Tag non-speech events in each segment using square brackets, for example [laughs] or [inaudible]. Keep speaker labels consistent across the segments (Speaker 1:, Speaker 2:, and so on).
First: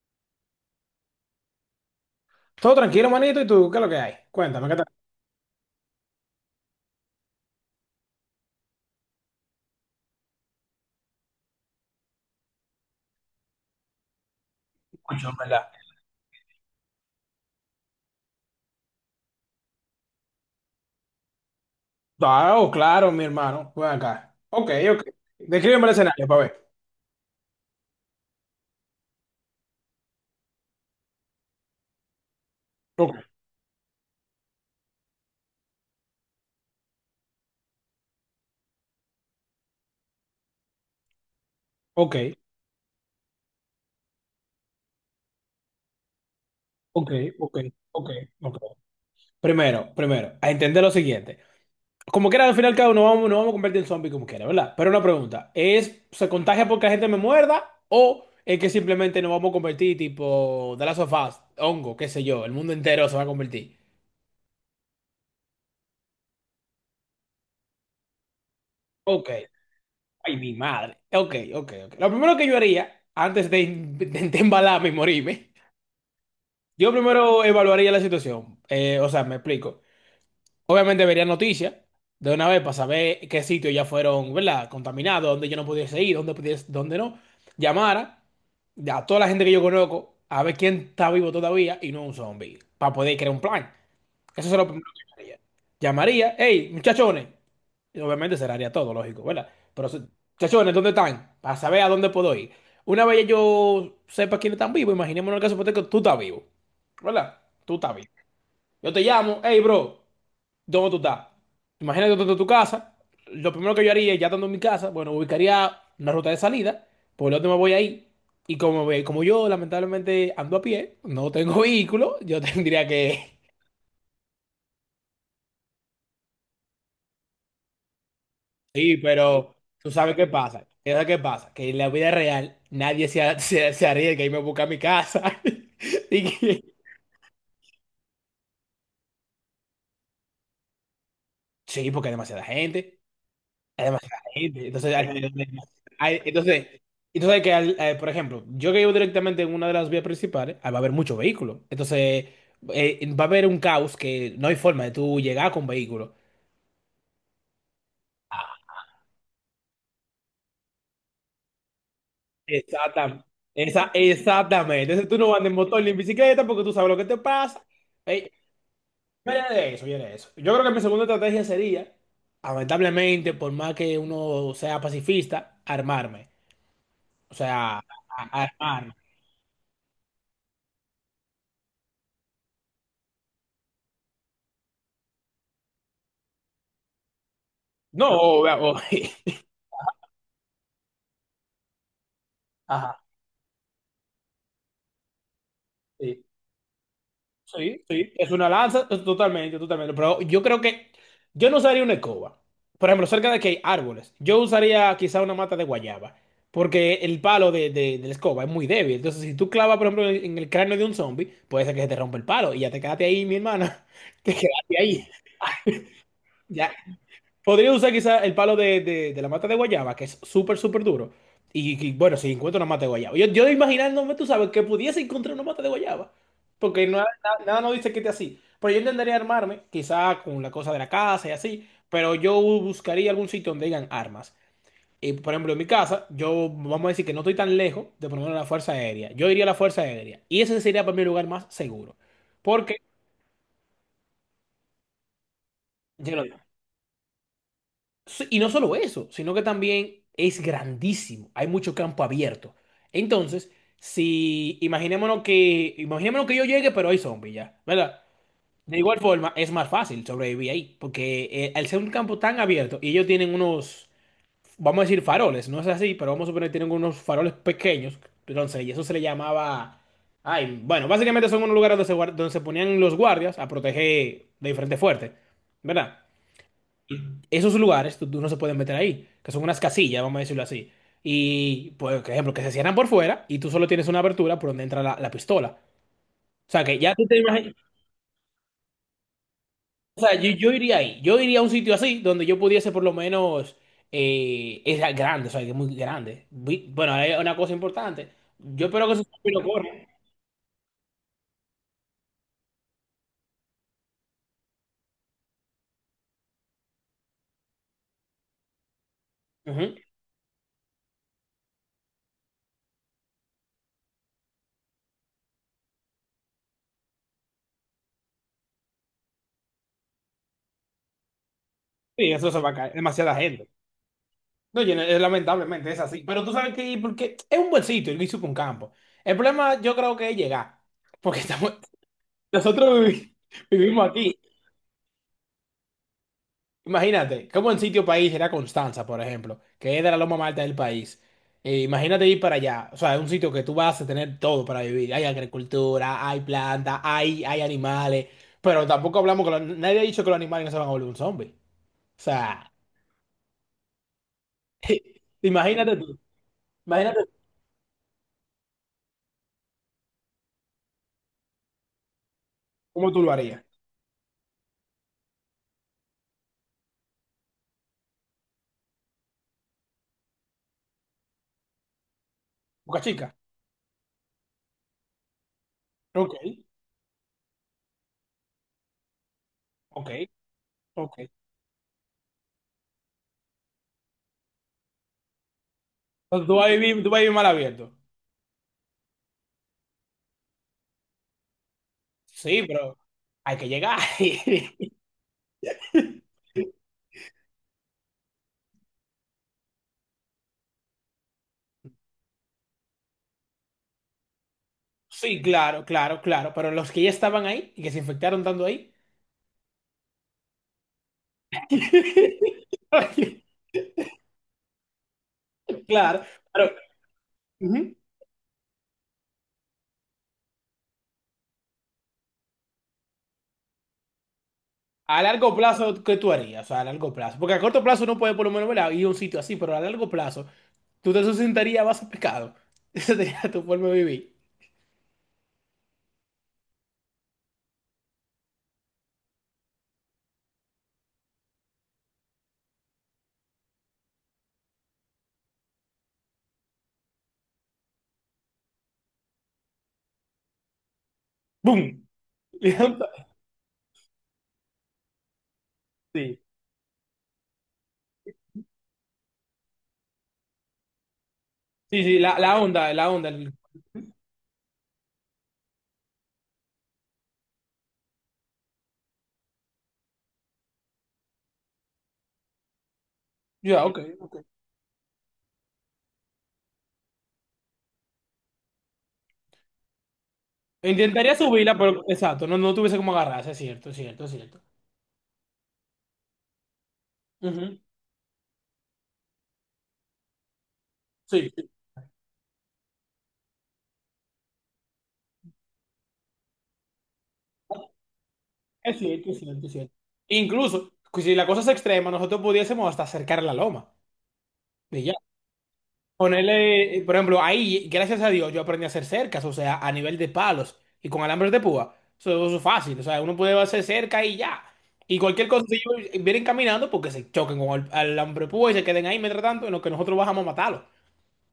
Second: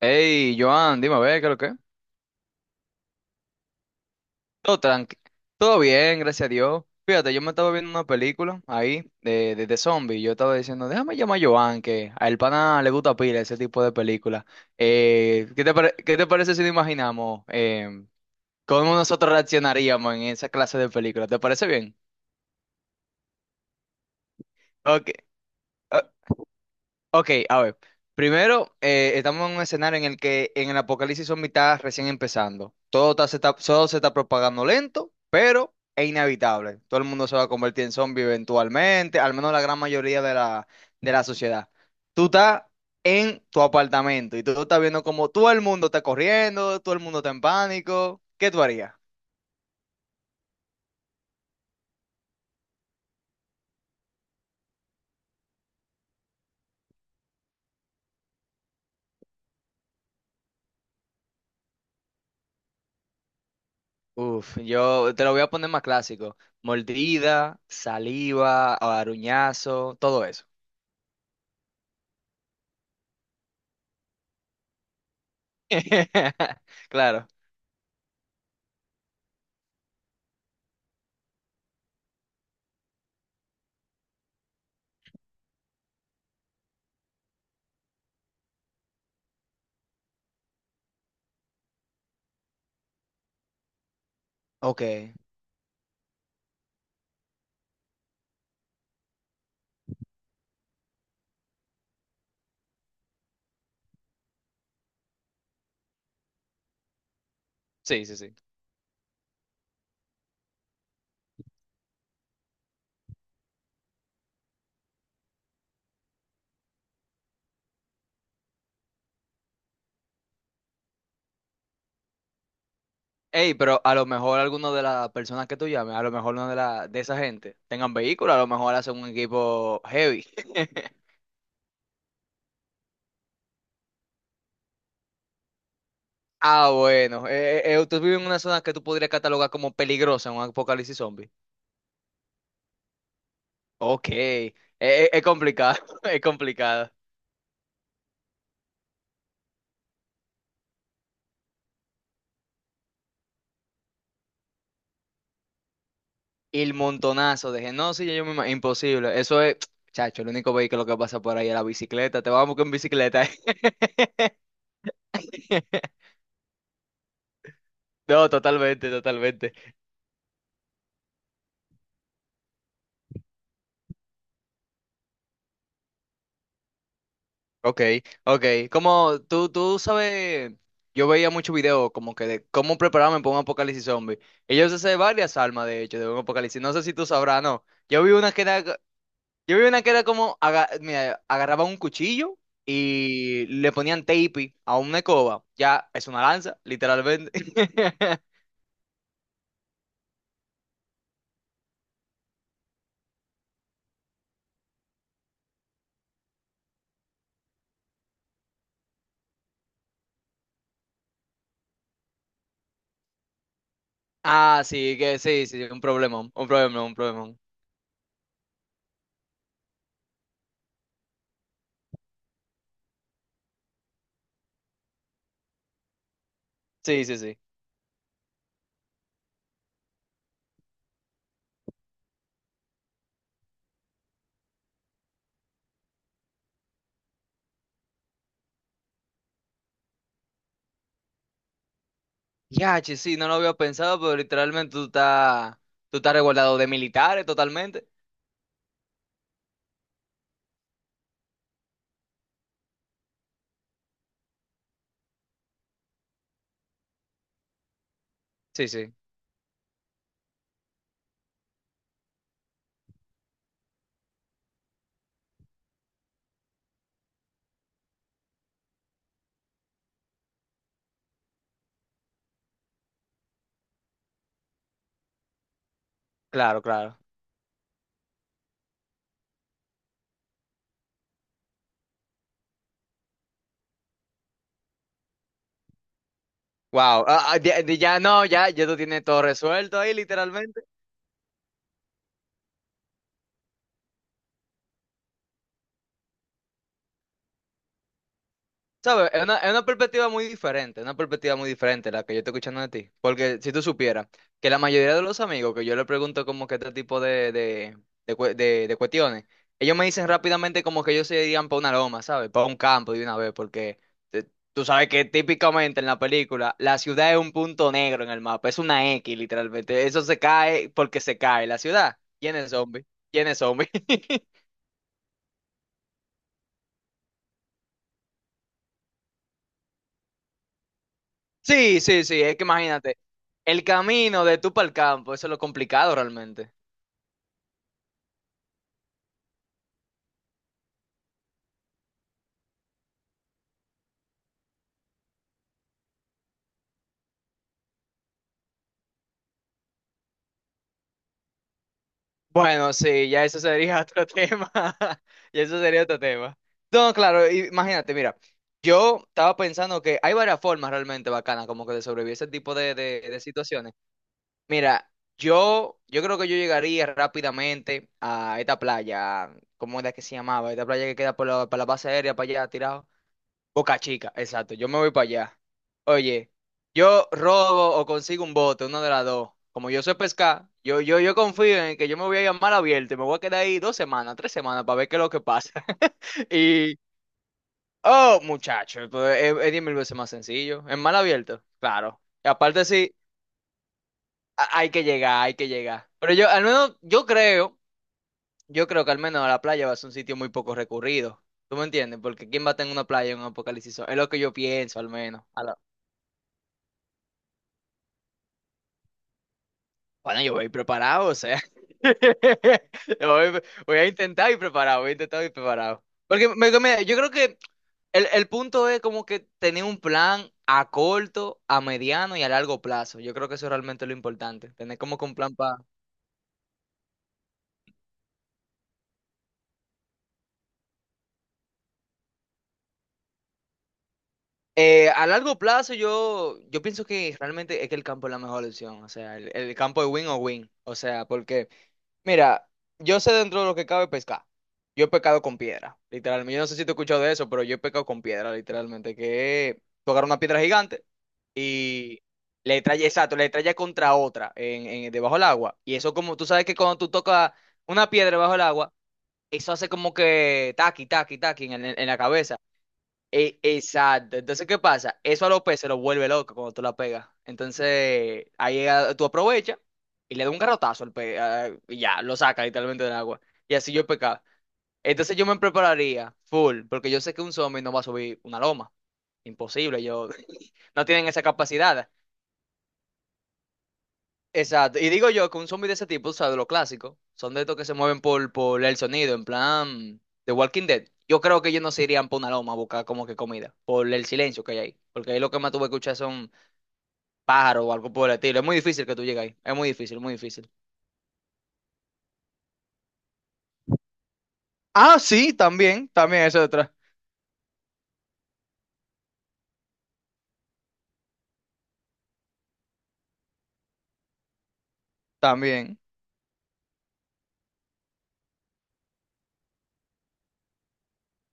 Speaker 1: Hey, Joan, dime a ver, ¿qué es lo que?
Speaker 2: Todo tranquilo, manito. ¿Y tú qué es lo que hay? Cuéntame, ¿qué
Speaker 1: Todo
Speaker 2: tal?
Speaker 1: tranqui. Todo bien, gracias a Dios. Fíjate, yo me estaba viendo una película ahí de zombies. Yo estaba diciendo, déjame llamar a Joan, que a el pana le gusta pila ese tipo de película.
Speaker 2: Mucho, en
Speaker 1: Eh, ¿qué
Speaker 2: ¿verdad?
Speaker 1: te pare- Qué te parece si nos imaginamos cómo nosotros reaccionaríamos en esa clase de película? ¿Te parece bien?
Speaker 2: Ah, oh, claro, mi hermano. Ven acá. Ok, ok.
Speaker 1: Ok.
Speaker 2: Descríbeme el escenario para ver.
Speaker 1: Ok, a ver. Primero, estamos en un escenario en el que en el apocalipsis son mitad recién empezando.
Speaker 2: Ok,
Speaker 1: Se está, todo se está propagando lento, pero es inevitable. Todo el mundo se va a convertir en zombie eventualmente, al menos la gran mayoría de de la sociedad.
Speaker 2: ok,
Speaker 1: Tú estás en tu apartamento y tú estás viendo como todo el mundo está corriendo, todo el
Speaker 2: ok,
Speaker 1: mundo está en
Speaker 2: ok, ok,
Speaker 1: pánico. ¿Qué
Speaker 2: ok.
Speaker 1: tú harías?
Speaker 2: Primero, primero, a entender lo siguiente. Como quiera, al final, cada uno nos vamos a convertir en zombie como quiera, ¿verdad? Pero una pregunta, ¿ se contagia porque la gente me muerda o es que simplemente nos vamos a convertir tipo The Last of Us, hongo, qué sé yo, el mundo entero se va a convertir?
Speaker 1: Uf, yo te lo voy a poner más clásico. Mordida, saliva,
Speaker 2: Ok.
Speaker 1: aruñazo, todo
Speaker 2: Ay,
Speaker 1: eso.
Speaker 2: mi madre. Ok, ok, ok. Lo primero que yo haría, antes de embalarme y morirme,
Speaker 1: [laughs]
Speaker 2: yo
Speaker 1: Claro.
Speaker 2: primero evaluaría la situación. O sea, me explico. Obviamente vería noticias de una vez para saber qué sitios ya fueron, ¿verdad? Contaminados, dónde yo no pudiese ir, dónde pudiese, dónde no. Llamara a toda la gente que yo conozco a ver quién está vivo todavía y no un zombie, para poder crear un plan. Eso es lo primero que yo
Speaker 1: Ok.
Speaker 2: haría. Llamaría, hey, muchachones. Y obviamente cerraría todo, lógico, ¿verdad? Pero, chachones, ¿dónde están? Para saber a dónde puedo ir. Una vez ya yo sepa quiénes están vivos, imaginémonos el caso hipotético, tú estás vivo, ¿verdad? Tú estás
Speaker 1: Sí,
Speaker 2: vivo.
Speaker 1: sí, sí.
Speaker 2: Yo te llamo, hey, bro, ¿dónde tú estás? Imagínate tú estás en tu casa. Lo primero que yo haría, ya estando en mi casa, bueno, ubicaría una ruta de salida, por lo tanto me voy ahí. Y como yo, lamentablemente, ando a pie, no tengo [laughs] vehículo, yo tendría que.
Speaker 1: Ey, pero a lo mejor alguna de las personas que tú llames, a lo mejor una de de esa gente tengan vehículo, a lo mejor hacen
Speaker 2: Sí,
Speaker 1: un
Speaker 2: pero
Speaker 1: equipo
Speaker 2: tú sabes qué
Speaker 1: heavy.
Speaker 2: pasa. ¿Qué sabes
Speaker 1: [laughs]
Speaker 2: qué pasa? Que en la vida real nadie [laughs] se arriesga y me busca a mi casa. [laughs] Y
Speaker 1: Ah,
Speaker 2: que.
Speaker 1: bueno. Tú vives en una zona que tú podrías catalogar como peligrosa en un apocalipsis zombie.
Speaker 2: Sí, porque hay demasiada gente. Hay
Speaker 1: Ok.
Speaker 2: demasiada gente.
Speaker 1: Es complicado, [laughs]
Speaker 2: Hay-
Speaker 1: es
Speaker 2: entonces,
Speaker 1: complicado.
Speaker 2: entonces, por ejemplo, yo que vivo directamente en una de las vías principales, va a haber muchos vehículos. Entonces, va a haber un caos que no hay forma de tú llegar con vehículos.
Speaker 1: Y el montonazo de gente. No, sí, Imposible. Eso es, [tsk] chacho, el único vehículo que pasa por ahí es la bicicleta. Te vamos con
Speaker 2: Exactamente.
Speaker 1: bicicleta. [laughs]
Speaker 2: Esa, exactamente. Entonces tú no andas en motor ni en bicicleta porque tú sabes lo que te pasa.
Speaker 1: No, totalmente,
Speaker 2: Yo
Speaker 1: totalmente.
Speaker 2: de eso, yo era de eso. Yo creo que mi segunda estrategia sería, lamentablemente, por más que uno sea pacifista, armarme. O sea,
Speaker 1: Ok,
Speaker 2: a- a-
Speaker 1: ok.
Speaker 2: armarme.
Speaker 1: Como tú sabes, yo veía muchos videos como que de cómo prepararme para un apocalipsis zombie. Ellos hacen varias armas, de hecho, de un apocalipsis. No sé si tú sabrás, no.
Speaker 2: No, o- [laughs]
Speaker 1: Yo vi una que era como, mira, agarraba un cuchillo
Speaker 2: Ajá,
Speaker 1: y le ponían tape a una escoba. Ya, es una
Speaker 2: sí.
Speaker 1: lanza, literalmente.
Speaker 2: Sí, sí,
Speaker 1: [laughs]
Speaker 2: es una lanza, es totalmente, totalmente. Pero yo creo que yo no usaría una escoba. Por ejemplo, cerca de que hay árboles, yo usaría quizá una mata de guayaba. Porque el palo de la escoba es muy débil. Entonces, si tú clavas, por ejemplo, en el cráneo de un zombie, puede ser que se te rompa el palo y ya te quedaste ahí, mi hermana. [laughs] Te
Speaker 1: Ah,
Speaker 2: quedaste
Speaker 1: sí,
Speaker 2: ahí.
Speaker 1: que sí, sí, un problema, un
Speaker 2: Ya,
Speaker 1: problema, un problema.
Speaker 2: podría usar quizá el palo de la mata de guayaba, que es súper, súper duro. Y, bueno, si encuentro una mata de guayaba. Yo imaginándome, tú sabes, que pudiese encontrar una mata de guayaba. Porque no,
Speaker 1: Sí,
Speaker 2: nada,
Speaker 1: sí, sí.
Speaker 2: nada nos dice que esté así. Pero yo intentaría armarme, quizá con la cosa de la casa y así. Pero yo buscaría algún sitio donde digan armas. Y, por ejemplo, en mi casa, yo vamos a decir que no estoy tan lejos de por lo menos la Fuerza Aérea. Yo iría a la Fuerza Aérea. Y ese sería para mí el lugar más seguro. Porque,
Speaker 1: Ya, che, sí, no lo había pensado, pero literalmente tú estás
Speaker 2: yo lo digo.
Speaker 1: resguardado de militares totalmente.
Speaker 2: Sí, y no solo eso, sino que también es grandísimo. Hay mucho campo abierto. Entonces, si imaginémonos que yo llegue, pero hay zombies ya, ¿verdad?
Speaker 1: Sí,
Speaker 2: De
Speaker 1: sí,
Speaker 2: igual forma, es más fácil sobrevivir ahí, porque al ser un campo tan abierto y ellos tienen unos, vamos a decir faroles, no es así, pero vamos a suponer que tienen unos faroles pequeños, entonces, y eso se le llamaba, ay, bueno, básicamente son unos lugares donde se ponían los guardias a proteger de diferentes fuertes, ¿verdad?
Speaker 1: claro, claro.
Speaker 2: Esos lugares tú no se pueden meter ahí, que son unas casillas, vamos a decirlo así. Y, pues, por ejemplo, que se cierran por fuera y tú solo tienes una abertura por donde entra la pistola. O sea, que ya tú
Speaker 1: Wow,
Speaker 2: te imaginas.
Speaker 1: ya, no, ya, ya tú tienes todo resuelto ahí,
Speaker 2: O sea, yo
Speaker 1: literalmente.
Speaker 2: iría ahí. Yo iría a un sitio así donde yo pudiese, por lo menos, es grande, o sea, que es muy grande. Bueno, hay una cosa importante. Yo espero que eso
Speaker 1: ¿Sabes?
Speaker 2: lo
Speaker 1: Es una
Speaker 2: corran.
Speaker 1: perspectiva muy diferente, una perspectiva muy diferente la que yo estoy escuchando de ti. Porque si tú supieras que la mayoría de los amigos que yo le pregunto como que este tipo de de cuestiones,
Speaker 2: Ujú.
Speaker 1: ellos me dicen rápidamente como que ellos se irían para una loma, ¿sabes? Para un campo de una vez, porque te- tú sabes que típicamente en la película la ciudad es un punto negro en el mapa, es una X literalmente. Eso se cae porque se cae. La ciudad,
Speaker 2: Sí, eso
Speaker 1: ¿quién
Speaker 2: se va
Speaker 1: es
Speaker 2: a caer.
Speaker 1: zombie?
Speaker 2: Demasiada
Speaker 1: ¿Quién es
Speaker 2: gente.
Speaker 1: zombie? [laughs]
Speaker 2: No, yo no- lamentablemente es así. Pero tú sabes que, porque es un buen sitio, el Guisupa un campo. El problema yo creo que es llegar. Porque [laughs] estamos.
Speaker 1: Sí, sí, sí, es que
Speaker 2: Nosotros
Speaker 1: imagínate,
Speaker 2: vivi-
Speaker 1: el
Speaker 2: vivimos aquí.
Speaker 1: camino de tú para el campo, eso es lo complicado realmente.
Speaker 2: Imagínate, como en sitio país era Constanza, por ejemplo, que es de la loma más alta del país. E imagínate ir para allá. O sea, es un sitio que tú vas a tener todo para vivir. Hay agricultura, hay plantas, hay animales. Pero tampoco hablamos que nadie ha dicho que los animales no se van a volver un zombie. O sea,
Speaker 1: Bueno, sí, ya eso sería otro [laughs] tema,
Speaker 2: [laughs]
Speaker 1: y eso
Speaker 2: imagínate
Speaker 1: sería
Speaker 2: tú.
Speaker 1: otro tema. No,
Speaker 2: Imagínate
Speaker 1: claro, imagínate, mira, yo estaba pensando que hay varias formas realmente bacanas como que de sobrevivir a ese tipo
Speaker 2: cómo tú lo
Speaker 1: de
Speaker 2: harías.
Speaker 1: situaciones. Mira, yo creo que yo llegaría rápidamente a esta playa, ¿cómo era que se llamaba? Esta playa que queda por por la base aérea para allá,
Speaker 2: Boca
Speaker 1: tirado.
Speaker 2: chica.
Speaker 1: Boca Chica, exacto. Yo me voy para allá.
Speaker 2: Ok,
Speaker 1: Oye, yo robo o consigo un bote, una de las dos. Como yo
Speaker 2: ok,
Speaker 1: sé pescar,
Speaker 2: ok.
Speaker 1: yo confío en que yo me voy a llamar abierto y me voy a quedar ahí 2 semanas, 3 semanas para ver qué es lo que pasa.
Speaker 2: Entonces
Speaker 1: [laughs]
Speaker 2: tú vas a
Speaker 1: Y,
Speaker 2: vivir, mal abierto.
Speaker 1: oh, muchacho, pues, es 10.000 veces más sencillo. En mar abierto, claro. Y
Speaker 2: Sí,
Speaker 1: aparte
Speaker 2: pero
Speaker 1: sí,
Speaker 2: hay que llegar.
Speaker 1: hay
Speaker 2: [laughs]
Speaker 1: que llegar, hay que llegar. Pero yo, al menos, yo creo que al menos la playa va a ser un sitio muy poco recurrido. ¿Tú me entiendes? Porque ¿quién va a tener una playa en un apocalipsis zombie? Es lo que yo pienso, al
Speaker 2: Sí,
Speaker 1: menos.
Speaker 2: claro, claro, claro, pero los que ya estaban ahí y que se infectaron tanto ahí.
Speaker 1: Bueno, yo voy preparado, o sea.
Speaker 2: [laughs]
Speaker 1: [laughs] Yo voy, voy a intentar ir preparado, voy a intentar ir preparado.
Speaker 2: Claro,
Speaker 1: Porque
Speaker 2: pero
Speaker 1: yo creo que
Speaker 2: ujú,
Speaker 1: el punto es como que tener un plan a corto, a mediano y a largo plazo. Yo creo que eso es realmente es lo importante. Tener como
Speaker 2: a
Speaker 1: que un
Speaker 2: largo
Speaker 1: plan para...
Speaker 2: plazo, ¿qué tú harías? O sea, a largo plazo. Porque a corto plazo no puede por lo menos ¿verdad? Ir a un sitio así, pero a largo plazo, tú te sustentarías a base de pescado. [laughs] Esa sería tu forma de vivir.
Speaker 1: A largo plazo yo pienso que realmente es que el campo es la mejor opción. O sea, el campo es win o win. O sea, porque... Mira, yo sé dentro de lo que cabe pescar. Yo he pecado con piedra, literalmente. Yo no sé si te he escuchado de eso, pero yo he pecado con piedra, literalmente. Que tú agarras una piedra gigante
Speaker 2: ¡Bum!
Speaker 1: y le estrellas,
Speaker 2: [laughs]
Speaker 1: exacto, le estrellas contra otra debajo del agua. Y eso como,
Speaker 2: Sí,
Speaker 1: tú sabes que cuando tú tocas una piedra debajo del agua, eso hace como que taqui, taqui, taqui en,
Speaker 2: sí,
Speaker 1: en la
Speaker 2: sí, la,
Speaker 1: cabeza.
Speaker 2: la onda, la onda. El.
Speaker 1: Exacto. Entonces, ¿qué pasa? Eso a los se lo vuelve loco cuando tú la pegas. Entonces, tú aprovechas y le das un garrotazo al pe ah, y ya, lo saca literalmente del agua. Y
Speaker 2: Ya,
Speaker 1: así
Speaker 2: ok,
Speaker 1: yo he
Speaker 2: ok.
Speaker 1: pecado. Entonces yo me prepararía full, porque yo sé que un zombie no va a subir una loma. Imposible, yo [laughs] no tienen
Speaker 2: Intentaría
Speaker 1: esa
Speaker 2: subirla, pero
Speaker 1: capacidad.
Speaker 2: exacto, no, no tuviese como agarrarse, es cierto, es cierto, es cierto.
Speaker 1: Exacto. Y digo yo que un zombie de ese tipo, o sea, de lo clásico, son de estos
Speaker 2: Ujú.
Speaker 1: que se mueven por el sonido, en plan The Walking Dead. Yo
Speaker 2: Sí.
Speaker 1: creo que ellos no se irían por una loma a buscar como que comida, por el silencio que hay ahí. Porque ahí lo que más tuve que escuchar son pájaros o algo por el estilo. Es muy
Speaker 2: Es
Speaker 1: difícil que tú
Speaker 2: cierto, es
Speaker 1: llegues ahí.
Speaker 2: cierto, es
Speaker 1: Es muy
Speaker 2: cierto.
Speaker 1: difícil, muy difícil.
Speaker 2: Incluso, pues, si la cosa es extrema, nosotros pudiésemos hasta cercar la loma. Y ya.
Speaker 1: Ah, sí, también, también eso detrás.
Speaker 2: Ponerle, por ejemplo, ahí, gracias a Dios, yo aprendí a hacer cercas, o sea, a nivel de palos y con alambres de púa. Eso es fácil, o sea, uno puede hacer cerca y ya. Y cualquier cosa, si
Speaker 1: También.
Speaker 2: ellos vienen caminando, porque se choquen con el alambre de púa y se queden ahí mientras tanto, en lo que nosotros bajamos a matarlos.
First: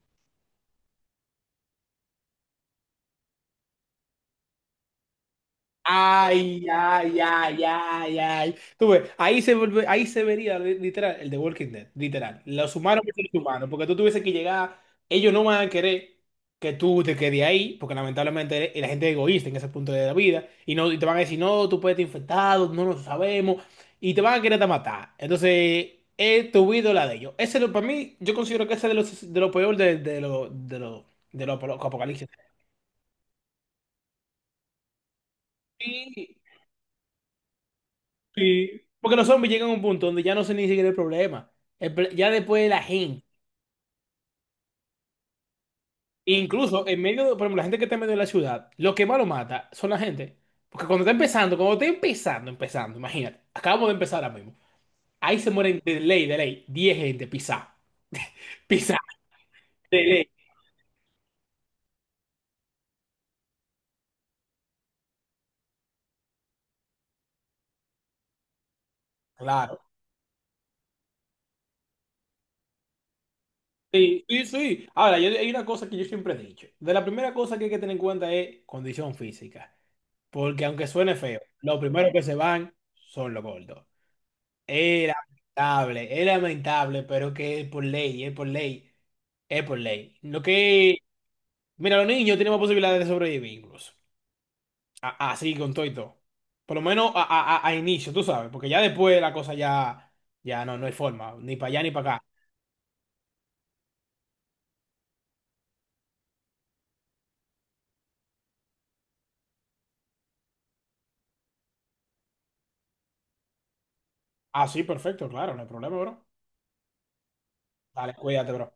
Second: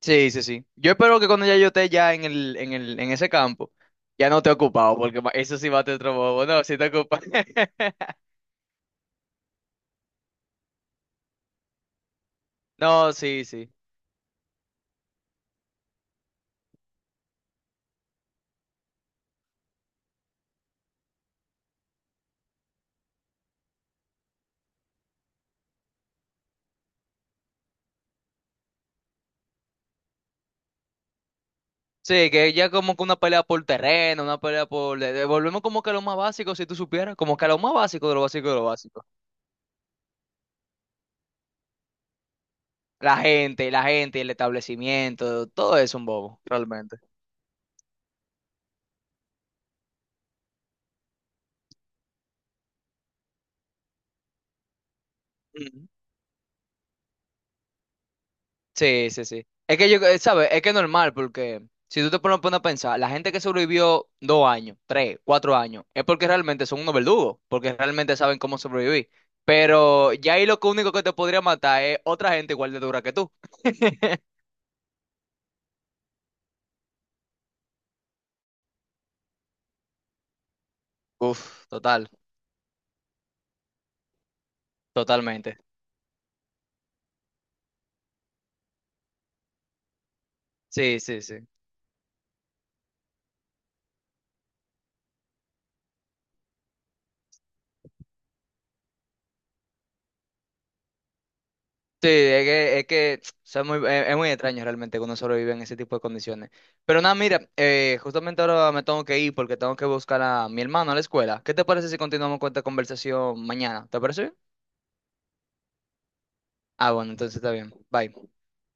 Speaker 1: Sí, sí, sí. Yo espero que cuando ya yo esté ya en en ese campo, ya no te he ocupado, porque eso sí va a te otro bobo.
Speaker 2: Ay,
Speaker 1: No, sí te
Speaker 2: ay,
Speaker 1: ocupa.
Speaker 2: ay,
Speaker 1: [laughs]
Speaker 2: ay, ay. Tú ves, ahí se vería literal el de Walking Dead, literal. Los humanos
Speaker 1: No,
Speaker 2: versus los
Speaker 1: sí,
Speaker 2: humanos,
Speaker 1: sí.
Speaker 2: porque tú tuviese que llegar, ellos no van a querer que tú te quedes ahí, porque lamentablemente la gente es egoísta en ese punto de la vida, y no y te van a decir, no, tú puedes estar infectado, no lo sabemos, y te van a querer hasta matar. Entonces, es tu vida o la de ellos. Para mí, yo considero que ese es de los de lo peor de lo apocalipsis.
Speaker 1: Sí, que ya como que una pelea por terreno, una pelea por... Volvemos como que a lo más básico, si tú supieras, como que a lo más básico de lo básico de lo
Speaker 2: Sí,
Speaker 1: básico.
Speaker 2: porque los zombies llegan a un punto donde ya no sé ni siquiera el problema. Ya después la gente,
Speaker 1: La gente, el establecimiento, todo es un bobo,
Speaker 2: incluso
Speaker 1: realmente.
Speaker 2: en medio, por ejemplo, la gente que está en medio de la ciudad, lo que más lo mata son la gente. Porque cuando está empezando, imagínate, acabamos de empezar ahora mismo. Ahí se mueren
Speaker 1: Ujú.
Speaker 2: de ley, 10 gente pisá. [laughs] Pisá,
Speaker 1: Sí, sí, sí. Es que yo,
Speaker 2: de ley.
Speaker 1: ¿sabes? Es que es normal, porque si tú te pones a pensar, la gente que sobrevivió 2 años, 3, 4 años, es porque realmente son unos verdugos, porque realmente saben cómo sobrevivir.
Speaker 2: Claro.
Speaker 1: Pero ya ahí lo que único que te podría matar es otra gente igual de dura que tú. [laughs]
Speaker 2: Sí, sí, sí. Ahora, hay una cosa que yo siempre he dicho. De la primera cosa que hay que tener en cuenta es condición física. Porque aunque suene feo,
Speaker 1: Uf,
Speaker 2: los
Speaker 1: total,
Speaker 2: primeros que se van son los gordos.
Speaker 1: totalmente.
Speaker 2: Es lamentable, pero que es por ley, es por ley, es por ley.
Speaker 1: Sí, sí, sí.
Speaker 2: Mira, los niños tenemos posibilidades de sobrevivir incluso. Así, con todo y todo. Por lo menos a inicio, tú sabes, porque ya después la cosa ya no hay forma, ni para allá ni
Speaker 1: Sí,
Speaker 2: para acá.
Speaker 1: es que [tsk] o sea, es muy extraño realmente que uno sobrevive en ese tipo de condiciones. Pero nada, mira, justamente ahora me tengo que ir porque tengo que buscar a mi hermano a la escuela. ¿Qué te parece si continuamos con esta conversación mañana? ¿Te parece bien?
Speaker 2: Ah, sí, perfecto, claro, no hay problema, bro.
Speaker 1: Ah, bueno, entonces está bien. Bye.
Speaker 2: Dale, cuídate, bro.